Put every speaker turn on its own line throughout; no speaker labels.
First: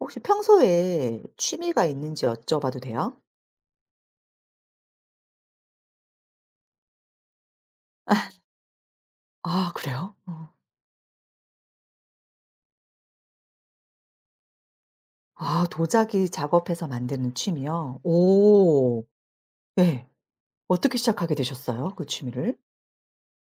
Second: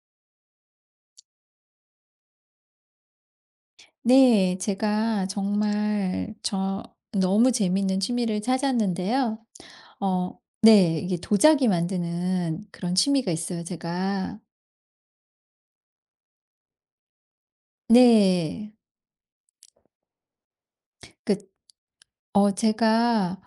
혹시 평소에 취미가 있는지 여쭤봐도 돼요?
네. 제가 정말 저 너무 재밌는 취미를 찾았는데요.
아 그래요?
어
어.
네. 이게 도자기 만드는 그런 취미가 있어요 제가.
아 도자기 작업해서 만드는 취미요?
네.
오. 네. 어떻게 시작하게
그
되셨어요? 그 취미를?
제가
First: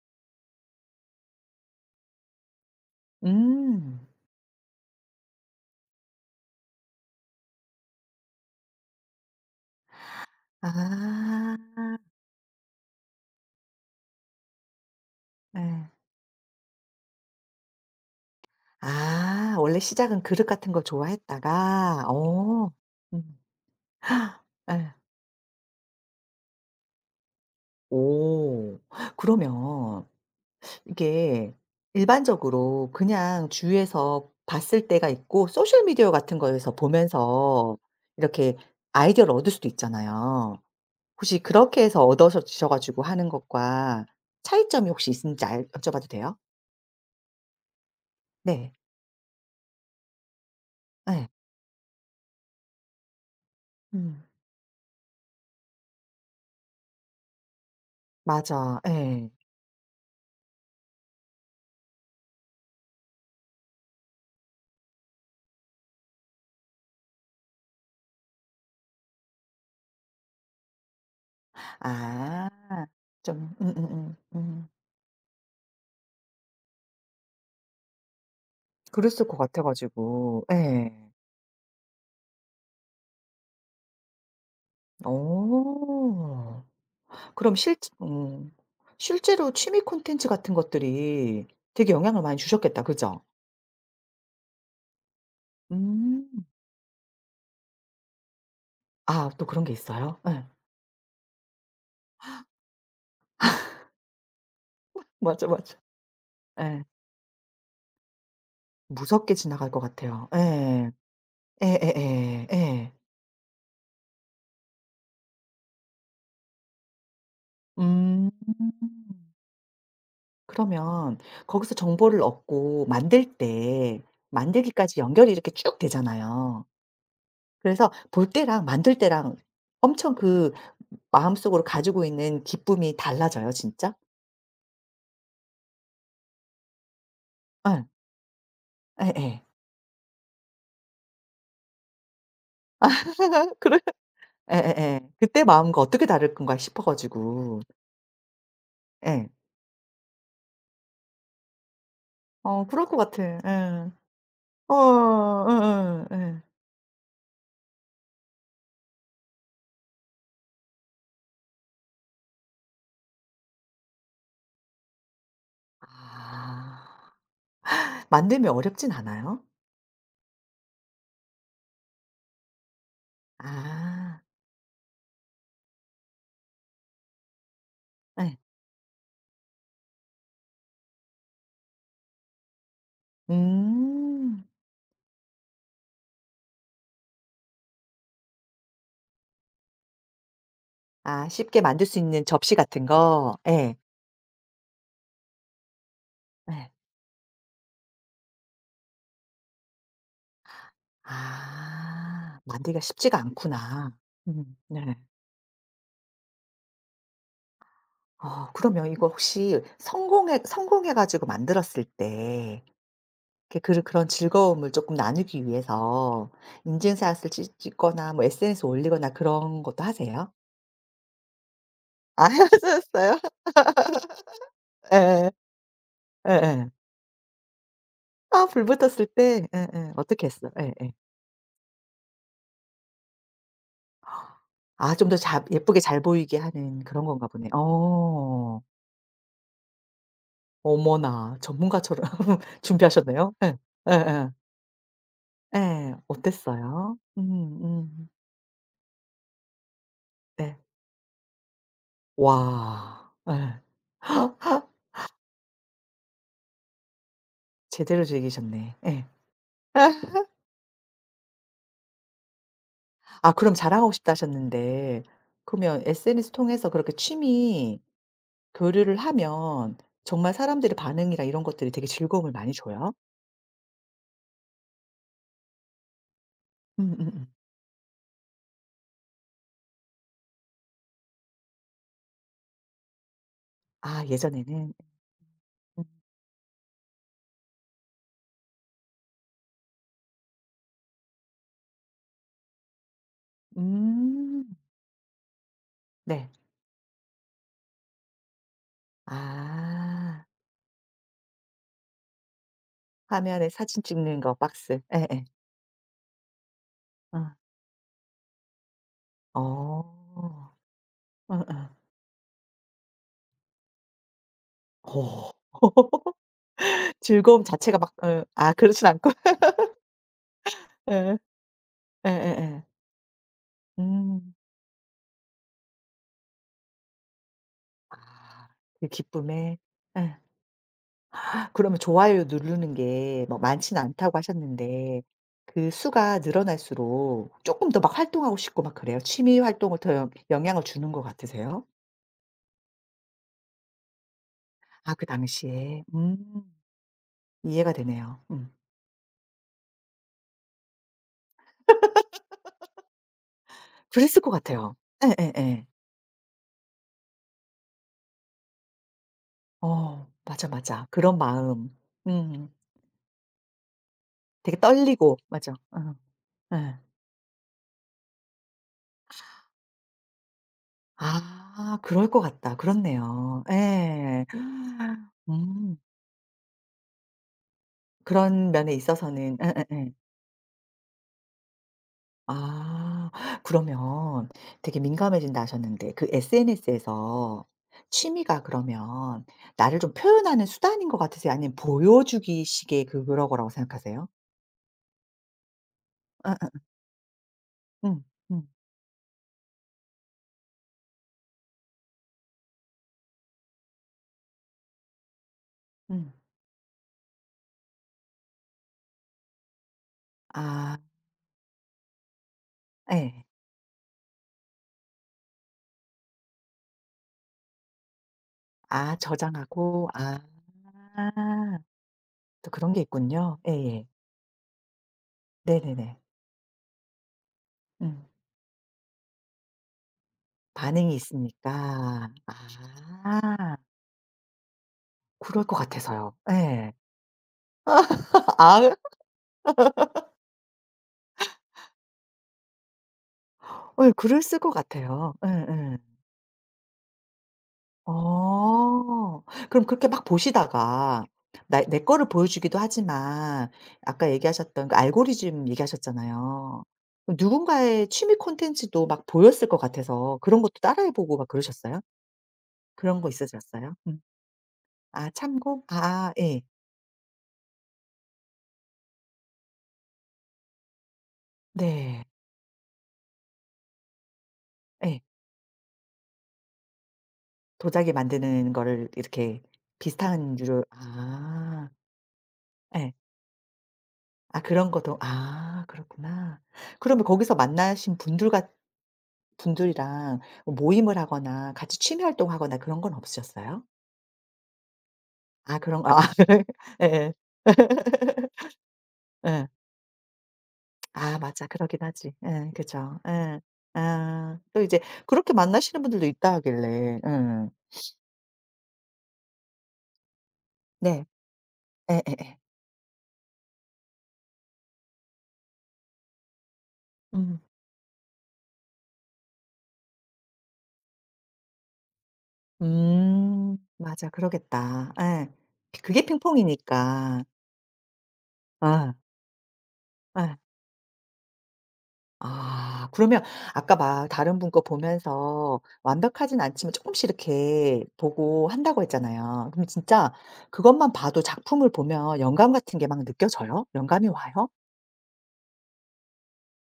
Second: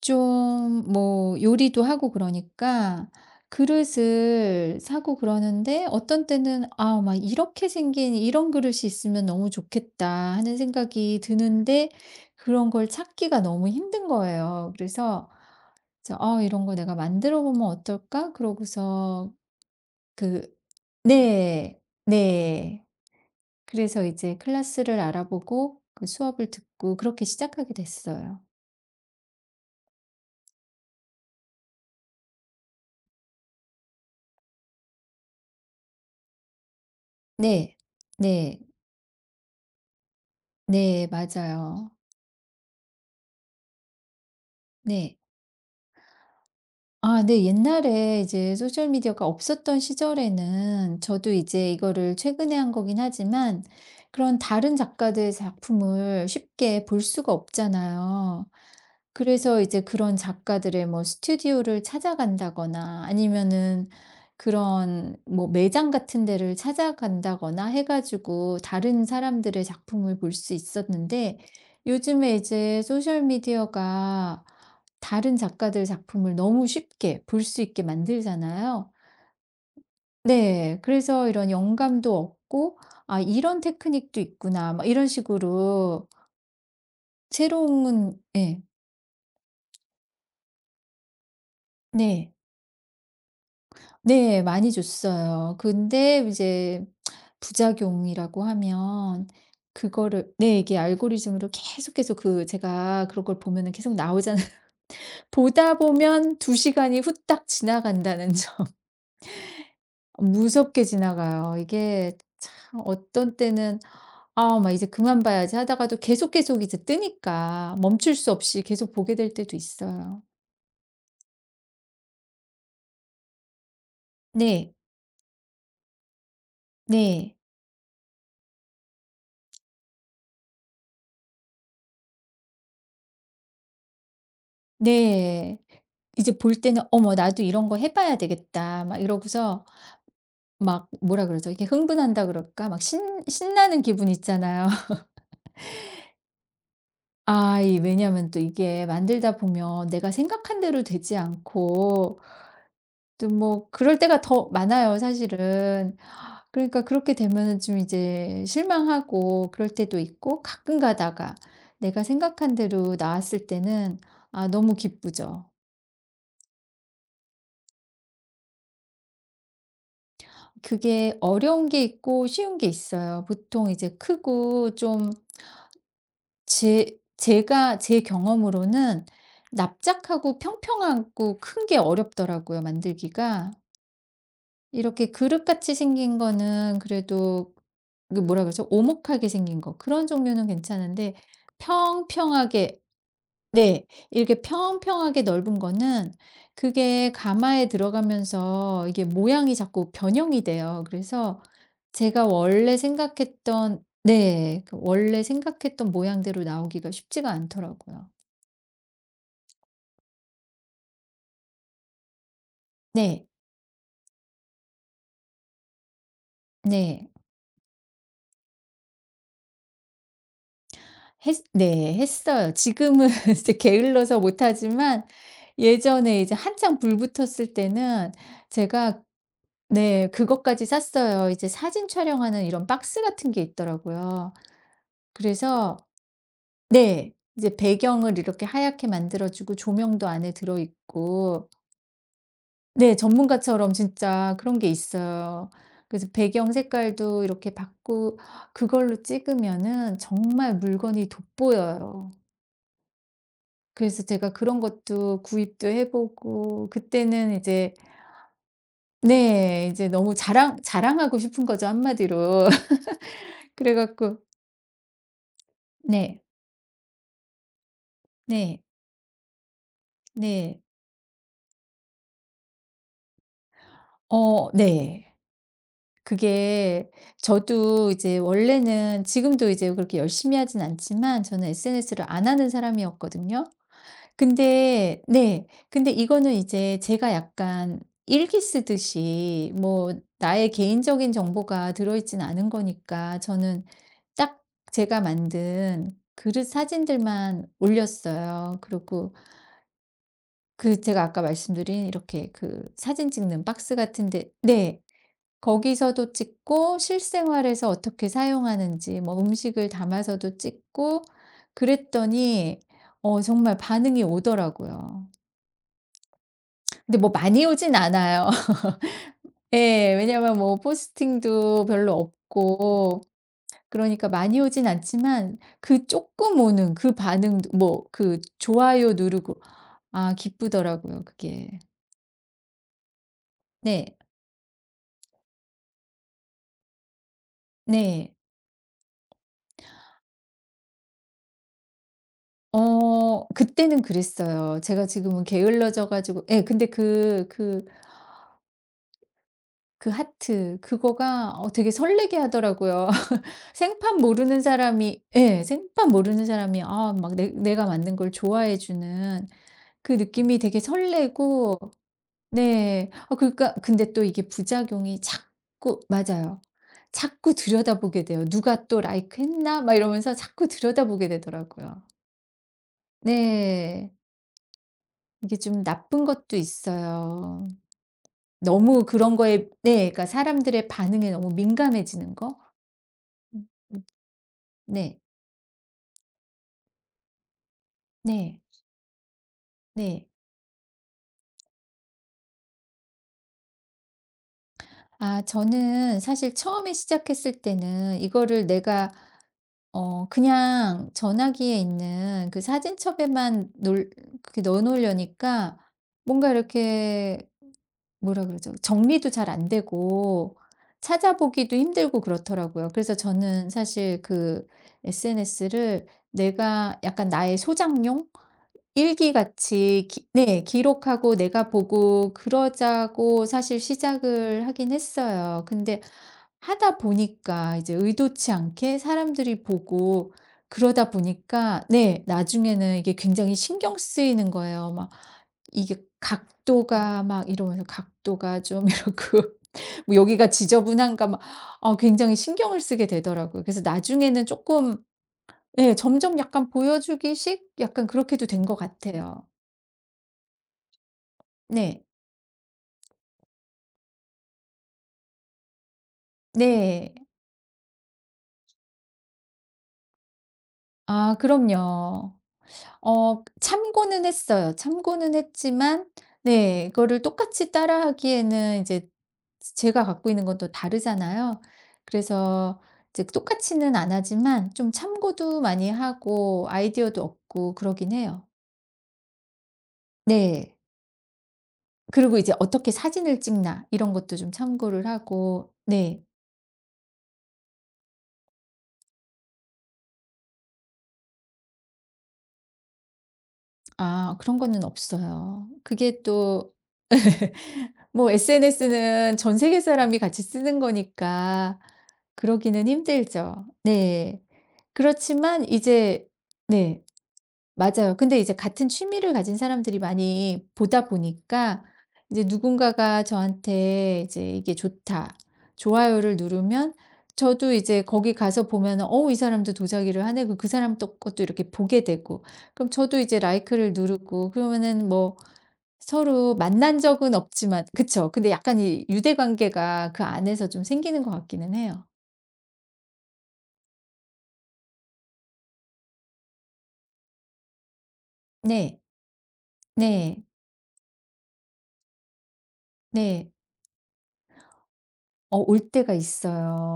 좀 뭐 요리도 하고 그러니까
음.
그릇을 사고 그러는데 어떤 때는 '아 막 이렇게 생긴 이런 그릇이 있으면 너무 좋겠다.' 하는 생각이
아.
드는데 그런 걸 찾기가 너무 힘든 거예요. 그래서
네.
'어 이런 거 내가 만들어 보면 어떨까?' 그러고서
아 원래 시작은
그
그릇 같은 걸
네.
좋아했다가 어.
네.
음.
그래서 이제
헉, 네.
클래스를 알아보고 그 수업을 듣고 그렇게 시작하게 됐어요.
오. 그러면 이게 일반적으로 그냥 주위에서 봤을 때가 있고 소셜 미디어 같은 거에서
네.
보면서 이렇게
네.
아이디어를 얻을 수도 있잖아요.
네.
혹시 그렇게
맞아요.
해서 얻으셔 가지고 하는 것과 차이점이 혹시
네.
있는지 알 여쭤봐도 돼요?
아 네. 옛날에 이제
네.
소셜 미디어가 없었던 시절에는
예.
저도 이제 이거를 최근에 한 거긴 하지만
음.
그런 다른 작가들의 작품을 쉽게 볼 수가 없잖아요.
맞아. 예.
그래서 이제 그런 작가들의 뭐 스튜디오를 찾아간다거나 아니면은 그런 뭐 매장 같은 데를 찾아간다거나 해 가지고 다른 사람들의 작품을 볼 수 있었는데 요즘에
아.
이제 소셜
좀
미디어가
음.
다른 작가들 작품을 너무 쉽게 볼 수 있게 만들잖아요.
그랬을 것 같아 가지고.
네.
예.
그래서 이런 영감도 얻고 '아 이런 테크닉도 있구나.' 막 이런 식으로
어. 그럼 실
새로운 예.
실제로 취미 콘텐츠 같은 것들이 되게 영향을
네.
많이 주셨겠다. 그죠?
네. 많이 줬어요. 근데
음.
이제 부작용이라고 하면
아 또 그런 게 있어요?
그거를
예.
네. 이게 알고리즘으로 계속, 계속 그 제가 그런 걸 보면은 계속 나오잖아요.
맞아, 맞아.
보다 보면 2
예.
시간이 후딱 지나간다는 점.
무섭게 지나갈 것 같아요.
무섭게
예.
지나가요.
예예예.
이게
예. 예,
참
예.
어떤 때는 '아 막 이제 그만 봐야지.' 하다가도 계속, 계속 이제 뜨니까 멈출
음.
수 없이 계속 보게 될 때도 있어요.
그러면 거기서 정보를 얻고 만들 때
네.
만들기까지 연결이 이렇게 쭉 되잖아요.
네.
그래서 볼 때랑 만들 때랑 엄청 그 마음속으로 가지고 있는 기쁨이 달라져요, 진짜?
네. 이제 볼 때는 '어머 나도 이런 거
예.
해 봐야 되겠다.' 막
예예.
이러고서 막 뭐라 그러죠? 이게 흥분한다 그럴까? 막 신
그래?
신나는 기분 있잖아요.
예예예. 그때 마음과 어떻게 다를 건가 싶어 가지고.
아 이 왜냐하면 또 이게
예.
만들다 보면 내가 생각한 대로 되지 않고
어 그럴 것 같아.
또 뭐
예.
그럴 때가 더 많아요
어
사실은.
예예. 예.
그러니까 그렇게 되면은 좀 이제 실망하고 그럴 때도 있고 가끔 가다가 내가 생각한 대로 나왔을 때는 아 너무 기쁘죠.
아. 만들면 어렵진 않아요?
그게 어려운 게 있고 쉬운 게 있어요. 보통 이제
아.
크고 좀 제
예.
경험으로는 납작하고 평평하고 큰게 어렵더라고요, 만들기가.
음.
이렇게 그릇같이 생긴 거는 그래도 그 뭐라 그러죠? 오목하게 생긴 거. 그런 종류는 괜찮은데
아 쉽게 만들 수 있는 접시
평평하게
같은 거. 예.
네. 이렇게 평평하게 넓은 거는
네.
그게 가마에 들어가면서 이게 모양이 자꾸 변형이 돼요. 그래서 제가
아.
원래
만들기가 쉽지가
생각했던
않구나.
네. 그
네.
원래 생각했던 모양대로 나오기가 쉽지가 않더라고요.
어 그러면 이거 혹시 성공해 가지고 만들었을 때
네.
이렇게 그 그런 즐거움을 조금 나누기 위해서
네.
인증샷을 찍 찍거나 뭐 SNS 올리거나 그런 것도 하세요?
했 네.
아
했어요. 지금은
하셨어요?
이제 게을러서 못 하지만
예예.
예전에
예 예.
이제
예.
한창 불 붙었을 때는
아
제가
불붙었을 때 예예.
네.
어떻게 했어?
그것까지
예예.
샀어요. 이제 사진 촬영하는 이런 박스 같은 게 있더라고요.
아 좀 더
그래서
예쁘게 잘 보이게 하는 그런
네.
건가 보네.
이제 배경을 이렇게
어.
하얗게 만들어 주고 조명도 안에
어머나
들어있고
전문가처럼
네
준비하셨네요. 예.
전문가처럼
예예. 예.
진짜 그런 게 있어요.
예,
그래서 배경
어땠어요?
색깔도 이렇게
음.
바꾸 그걸로 찍으면은 정말
네.
물건이 돋보여요.
와. 예.
그래서 제가 그런 것도 구입도 해 보고 그때는 이제
제대로 즐기셨네. 예.
네 이제 너무 자랑하고 싶은 거죠 한마디로.
아 그럼
그래
자랑하고 싶다
갖고
하셨는데 그러면
네.
SNS 통해서 그렇게 취미
네.
교류를 하면 정말
네.
사람들의 반응이나 이런 것들이 되게 즐거움을 많이 줘요?
어 네. 그게
음음음.
저도 이제 원래는 지금도 이제 그렇게 열심히 하진 않지만 저는 SNS를 안 하는 사람이었거든요.
아 예전에는.
근데 네.
음.
근데 이거는 이제 제가 약간 일기 쓰듯이 뭐 나의 개인적인 정보가 들어있진 않은 거니까 저는 딱
음.
제가 만든
네.
그릇 사진들만 올렸어요. 그리고
아.
그 제가 아까 말씀드린 이렇게 그 사진 찍는
화면에
박스
사진 찍는
같은데
거 박스.
네.
예예.
거기서도 찍고
어.
실생활에서 어떻게 사용하는지 뭐
어.
음식을 담아서도 찍고
어어. 어.
그랬더니 어 정말 반응이 오더라고요.
오.
근데 뭐
즐거움
많이 오진
자체가 막 어
않아요.
아 그렇진 않고.
예. 왜냐면 뭐
예.
포스팅도 별로
예예예.
없고 그러니까
음.
많이 오진 않지만 그 조금 오는 그 반응 뭐 그
아 그
좋아요 누르고
기쁨에.
아
예.
기쁘더라고요 그게.
그러면 좋아요 누르는 게 막 많지는
네.
않다고 하셨는데 그 수가 늘어날수록 쪼끔 더 막
네.
활동하고 싶고 막 그래요? 취미 활동을 더 영 영향을 주는 것 같으세요?
어 그때는 그랬어요. 제가
아 그
지금은
당시에.
게을러져
음.
가지고 예 근데 그그
이해가 되네요. 음.
그 하트 그거가 어 되게 설레게 하더라고요. 생판
그랬을 것
모르는
같아요.
사람이 예
예예예.
생판 모르는 사람이 아 막 내 내가 만든 걸 좋아해 주는 그
어.
느낌이
맞아,
되게
맞아. 그런
설레고
마음. 음.
네. 어, 그러니까 근데 또 이게
되게
부작용이
떨리고. 맞아.
자꾸
어.
맞아요.
예.
자꾸 들여다보게 돼요. '누가 또 라이크 했나?' 막 이러면서 자꾸 들여다보게
아
되더라고요.
그럴 것 같다. 그렇네요.
네.
예.
이게 좀
음.
나쁜 것도 있어요.
그런 면에
너무 그런
있어서는
거에 네
예예예.
그러니까 사람들의 반응에 너무 민감해지는 거?
아.
음 음
그러면 되게
네.
민감해진다 하셨는데 그 SNS에서
네.
취미가 그러면 나를 좀
네.
표현하는 수단인 것 같으세요? 아니면 보여주기 식의 그 그런 거라고 생각하세요?
아 저는 사실
예예.
처음에 시작했을 때는
음. 음.
이거를 내가 어 그냥 전화기에 있는 그 사진첩에만 놀 그렇게 넣어 놓으려니까
음.
뭔가 이렇게 뭐라 그러죠? 정리도 잘 안 되고
아
찾아보기도 힘들고 그렇더라고요. 그래서
예.
저는 사실 그 SNS를 내가 약간 나의 소장용?
아 저장하고
일기같이 기
아.
네 기록하고 내가 보고
또 그런 게
그러자고
있군요.
사실
예예.
시작을 하긴 했어요. 근데
네네네.
하다 보니까 이제
음.
의도치 않게 사람들이 보고 그러다
반응이
보니까 네
있으니까.
나중에는 이게 굉장히
아.
신경 쓰이는 거예요. 막
그럴 것
이게
같아서요. 예.
각도가 막 이러면서 각도가 좀
아
이러고 뭐 여기가 지저분한가 막 어 굉장히 신경을 쓰게 되더라고요. 그래서
예 글을
나중에는
쓸 것
조금
같아요.
네,
예예.
점점 약간 보여주기식 약간 그렇게도 된 것
어.
같아요.
그럼 그렇게 막 보시다가 나 내
네.
거를 보여주기도 하지만 아까 얘기하셨던 그 알고리즘 얘기하셨잖아요.
네.
그 누군가의 취미 콘텐츠도 막 보였을 것 같아서 그런 것도 따라해
아
보고 막 그러셨어요?
그럼요.
그런 거
어
있으셨어요? 음.
참고는 했어요.
아
참고는
참고?
했지만
아 예.
네 이거를 똑같이 따라하기에는 이제 제가 갖고 있는 건 또 다르잖아요.
네.
그래서 이제 똑같이는 안 하지만 좀
예.
참고도 많이 하고 아이디어도 얻고 그러긴
도자기
해요.
만드는 거를 이렇게 비슷한
네.
유료 아.
그리고 이제 어떻게
예.
사진을 찍나 이런 것도 좀
아 그런
참고를
것도
하고
아
네.
그렇구나. 그러면 거기서 만나신 분들과 분들이랑 모임을 하거나 같이 취미 활동하거나 그런 건 없으셨어요?
아 그런 거는 없어요.
아 그런 아
그게 또
예예.
뭐 SNS는 전
예.
세계 사람이 같이 쓰는
아 맞아.
거니까
그러긴 하지. 예.
그러기는
그죠. 예.
힘들죠.
아
네.
또 이제 그렇게
그렇지만
만나시는 분들도
이제
있다
네.
하길래. 예.
맞아요. 근데 이제 같은 취미를 가진 사람들이 많이 보다
네.
보니까 이제
예예예.
누군가가 저한테 이제 "이게 좋다." 좋아요를 누르면
음.
저도 이제 거기 가서 보면은 '어 이 사람도 도자기를 하네.' 그 그 사람 또 것도 이렇게 보게 되고 그럼 저도 이제
음.
라이크를
맞아.
누르고 그러면은
그러겠다.
뭐
예. 그게
서로 만난 적은
핑퐁이니까.
없지만 그쵸. 근데 약간 이
어.
유대 관계가 그
예.
안에서 좀 생기는 것 같기는 해요.
아 그러면 아까 막 다른 분 거 보면서 완벽하진 않지만 조금씩 이렇게 보고
네.
한다고 했잖아요. 그럼 진짜
네.
그것만 봐도 작품을 보면 영감 같은 게 막
네.
느껴져요? 영감이 와요?
어 올 때가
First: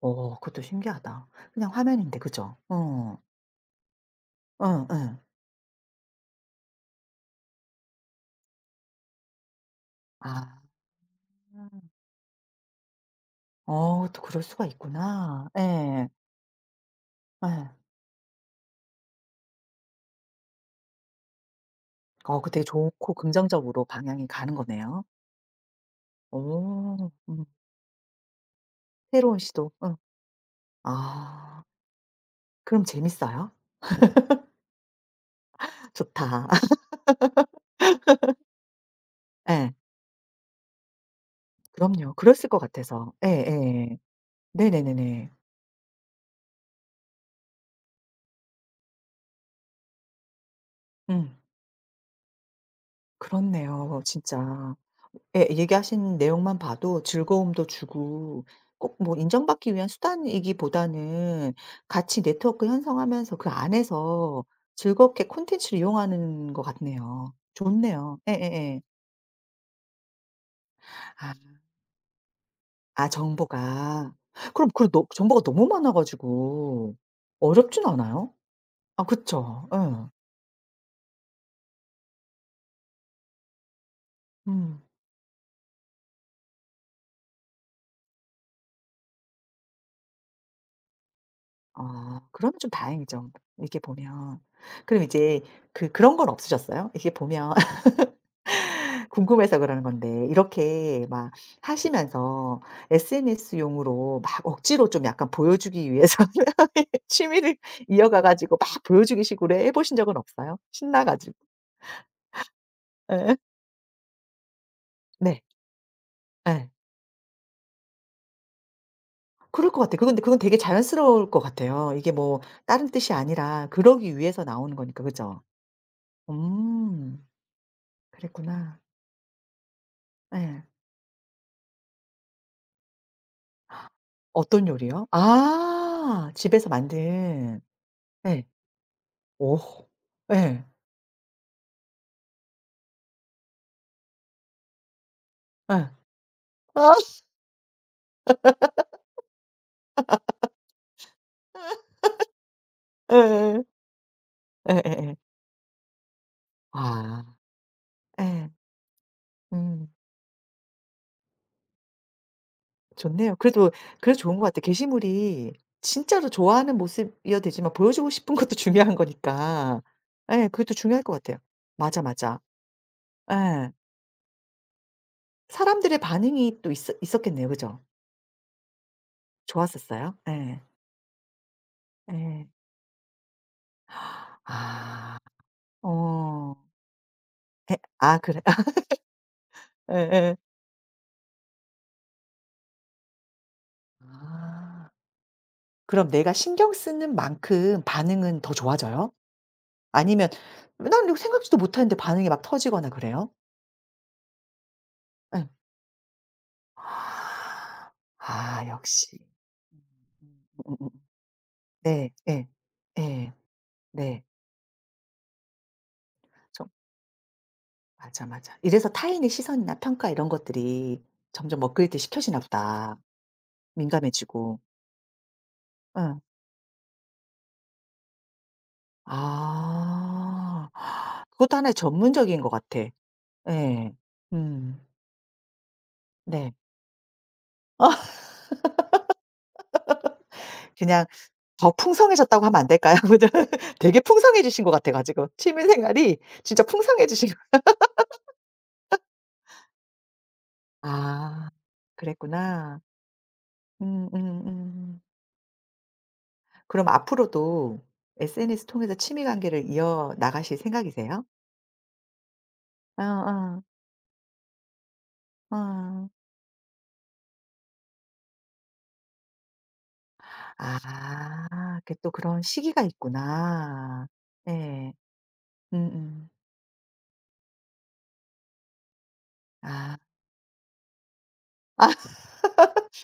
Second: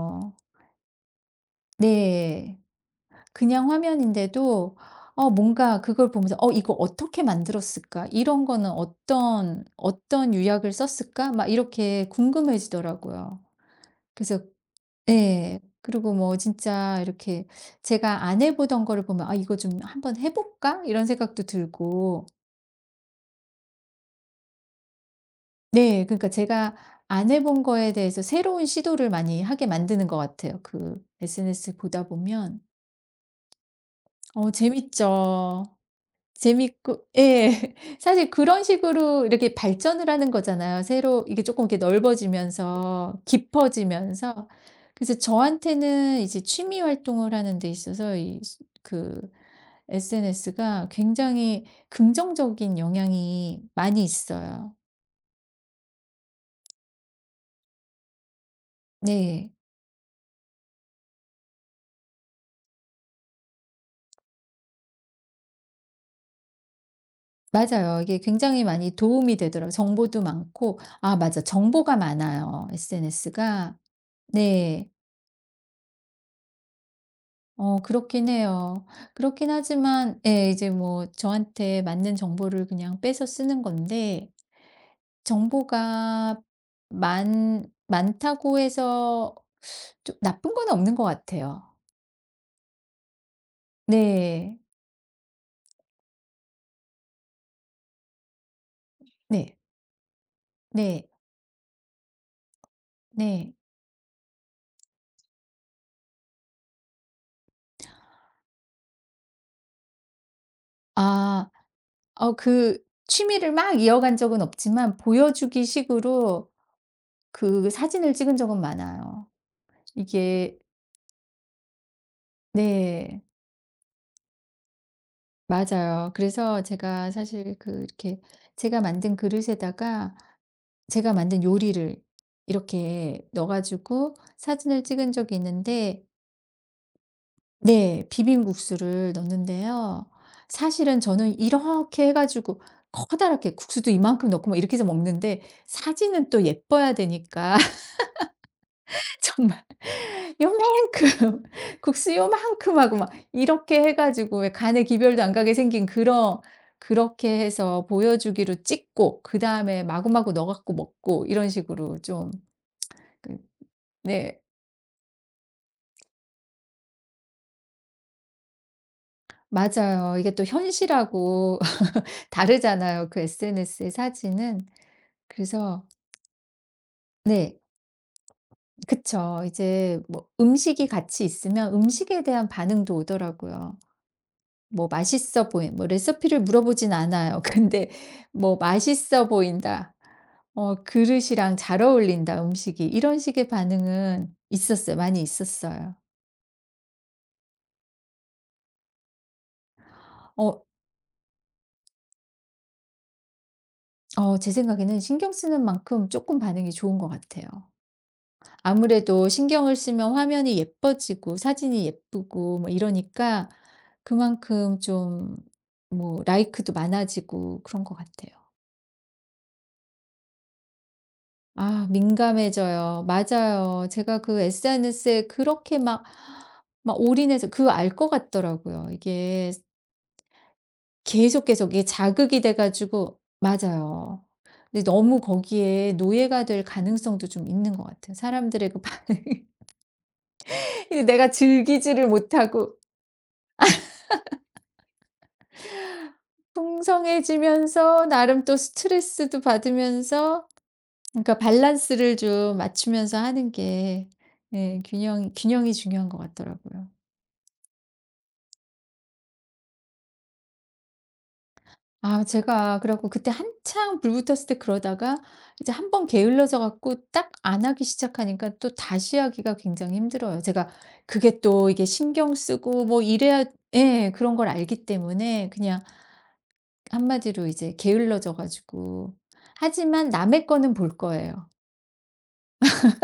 어 그것도 신기하다. 그냥 화면인데 그죠?
네.
어.
그냥 화면인데도
응, 응.
어 뭔가 그걸 보면서 '어 이거 어떻게 만들었을까? 이런 거는 어떤 어떤
아.
유약을 썼을까?' 막 이렇게 궁금해지더라고요.
어 또
그래서
그럴 수가 있구나.
예.
예.
그리고 뭐 진짜 이렇게
예.
제가 안 해 보던 거를 보면 '아 이거 좀 한번 해 볼까?' 이런 생각도 들고
어 그 되게 좋고 긍정적으로 방향이 가는 거네요.
네. 그러니까 제가
오.
안 해
음.
본 거에 대해서 새로운 시도를
새로운
많이 하게
시도. 응.
만드는 것 같아요. 그
아.
SNS 보다 보면.
그럼 재밌어요?
어 재밌죠.
좋다.
재밌고 예. 사실 그런 식으로 이렇게
예.
발전을 하는 거잖아요. 새로 이게 조금 이렇게
그럼요. 그랬을 것 같아서.
넓어지면서
예예.
깊어지면서. 그래서
네네네네.
저한테는 이제 취미 활동을 하는 데 있어서 이 수- 그 SNS가
음.
굉장히 긍정적인 영향이
그렇네요
많이
진짜.
있어요.
예 얘기하신 내용만 봐도 즐거움도 주고 꼭 뭐
네.
인정받기 위한 수단이기보다는 같이 네트워크 형성하면서 그 안에서 즐겁게 콘텐츠를 이용하는 것 같네요.
맞아요.
좋네요.
이게 굉장히
예예예.
많이 도움이 되더라고요. 정보도 많고 아 맞아.
아
정보가 많아요
아
SNS가.
정보가. 그럼 그
네.
너 정보가 너무 많아 가지고
어
어렵진
그렇긴
않아요?
해요.
아
그렇긴
그쵸. 예.
하지만 예 이제 뭐 저한테 맞는 정보를 그냥 빼서 쓰는 건데
음.
정보가 많 많다고 해서 좀 나쁜 건 없는 것 같아요.
아 그러면 좀 다행이죠. 이렇게 보면.
네.
그럼 이제 그 그런 건 없으셨어요? 이게 보면
네.
궁금해서 그러는 건데 이렇게
네.
막 하시면서
네.
SNS용으로 막 억지로 좀 약간 보여주기 위해서 취미를 이어가 가지고 막 보여주기 식으로 해 보신 적은 없어요? 신나 가지고.
아. 어 그
예.
취미를 막 이어간 적은 없지만
네.
보여주기 식으로
예.
그 사진을 찍은 적은 많아요.
그럴 것 같아요. 그건 근데 그건 되게
이게
자연스러울 것 같아요. 이게 뭐 다른 뜻이
네.
아니라 그러기 위해서 나오는 거니까. 그죠?
맞아요. 그래서 제가
음.
사실 그 이렇게
그랬구나.
제가 만든 그릇에다가
예.
제가 만든 요리를 이렇게 넣어 가지고
어떤
사진을
요리요?
찍은 적이 있는데
아 집에서 만든.
네
예.
비빔국수를
오.
넣었는데요.
예.
사실은 저는 이렇게 해 가지고 커다랗게 국수도 이만큼 넣고 막 이렇게 해서 먹는데
예.
사진은 또
아.
예뻐야 되니까 정말 요만큼 국수 요만큼 하고 막
예예.
이렇게 해 가지고 왜
예예예.
간에
예예 예.
기별도 안 가게 생긴 그런
아.
그렇게 해서
예.
보여주기로 찍고 그다음에
음.
마구마구 넣어 갖고 먹고 이런 식으로 좀
좋네요.
그
그래도 그래도 좋은
네.
것 같아요. 게시물이 진짜로 좋아하는 모습이어야 되지만 보여주고 싶은 것도 중요한 거니까.
맞아요. 이게 또
예. 그게 또 중요할 것 같아요.
현실하고
맞아, 맞아.
다르잖아요, 그
예.
SNS의 사진은. 그래서
사람들의 반응이 또 있었겠네요.
네.
그죠?
그쵸. 이제
좋았었어요?
뭐
예.
음식이 같이 있으면 음식에
예.
대한 반응도 오더라고요. 뭐
아.
맛있어 보인 뭐 레시피를
어.
물어보진 않아요.
예.
근데
아 그래
뭐 "맛있어 보인다."
예예.
어 "그릇이랑 잘 어울린다, 음식이." 이런 식의 반응은
아.
있었어요. 많이 있었어요.
그럼 내가 신경 쓰는 만큼 반응은 더 좋아져요? 아니면
어
난 이거 생각지도 못했는데 반응이 막 터지거나 그래요?
어 제 생각에는 신경
예.
쓰는 만큼 조금 반응이 좋은 것 같아요.
아 아 역시.
아무래도 신경을 쓰면 화면이
음음음.
예뻐지고 사진이
네. 예.
예쁘고 뭐
예.
이러니까
네.
그만큼 좀 뭐
좀
라이크도 많아지고 그런 것
맞아,
같아요.
맞아. 이래서 타인의 시선이나 평가 이런 것들이 점점
아
업그레이드 시켜지나 보다.
민감해져요. 맞아요. 제가 그
민감해지고.
SNS에 그렇게 막
예.
올인해서 그 알 것 같더라고요. 이게
아.
계속
그것도
계속
하나의
이게
전문적인
자극이
것
돼
같아.
가지고
예.
맞아요.
음.
근데 너무 거기에 노예가
네.
될 가능성도 좀 있는 것 같아요. 사람들의 그 반응이
그냥
내가
더
즐기지를
풍성해졌다고 하면 안
못하고
될까요? 그 되게 풍성해지신 것 같아 가지고 취미 생활이 진짜 풍성해지신 것
풍성해지면서 나름 또 스트레스도 받으면서 그러니까
아
밸런스를 좀
그랬구나.
맞추면서 하는 게 예
음.
균형이 중요한 것 같더라고요.
그럼 앞으로도 SNS 통해서 취미 관계를 이어 나가실 생각이세요?
아 제가 그래
어
갖고 그때
어.
한창 불붙었을 때 그러다가 이제 한번
어.
게을러져 갖고 딱 안 하기 시작하니까 또 다시 하기가 굉장히 힘들어요. 제가 그게 또
아
이게
그게 또
신경
그런 시기가
쓰고 뭐 이래야
있구나.
예 그런 걸 알기
예.
때문에 그냥
음음.
한마디로 이제 게을러져 가지고
아.
하지만 남의 거는 볼 거예요.
아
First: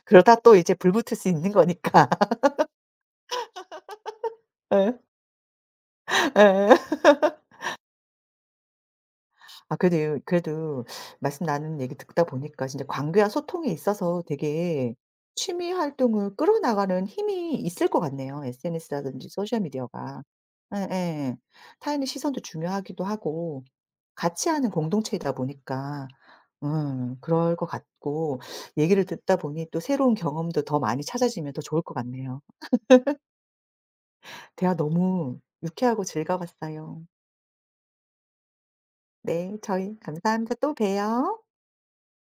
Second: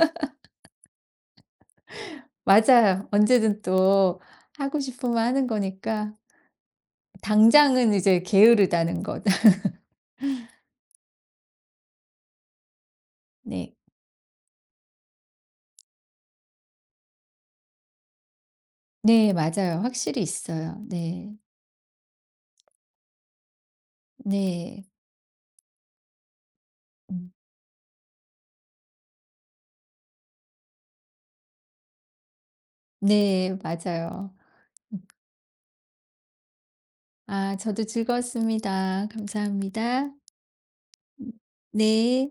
그러다 또 이제 불 붙을 수 있는 거니까.
맞아요. 언제든 또 하고
예.
싶으면 하는 거니까
예.
당장은 이제 게으르다는 것.
아 그래도 이 그래도 말씀 나눈 얘기 듣다 보니까 진짜 관계와 소통에
네.
있어서 되게 취미 활동을 끌어나가는 힘이 있을 것 같네요, SNS라든지
네
소셜
맞아요.
미디어가.
확실히 있어요. 네.
예예. 타인의 시선도 중요하기도 하고 같이 하는
네.
공동체이다 보니까
음.
그럴 것 같고 얘기를 듣다 보니 또 새로운 경험도 더 많이 찾아지면 더 좋을 것 같네요.
네. 맞아요.
대화 너무 유쾌하고 즐거웠어요.
아 저도 즐거웠습니다.
네. 저희
감사합니다.
감사합니다. 또
음
봬요.
네.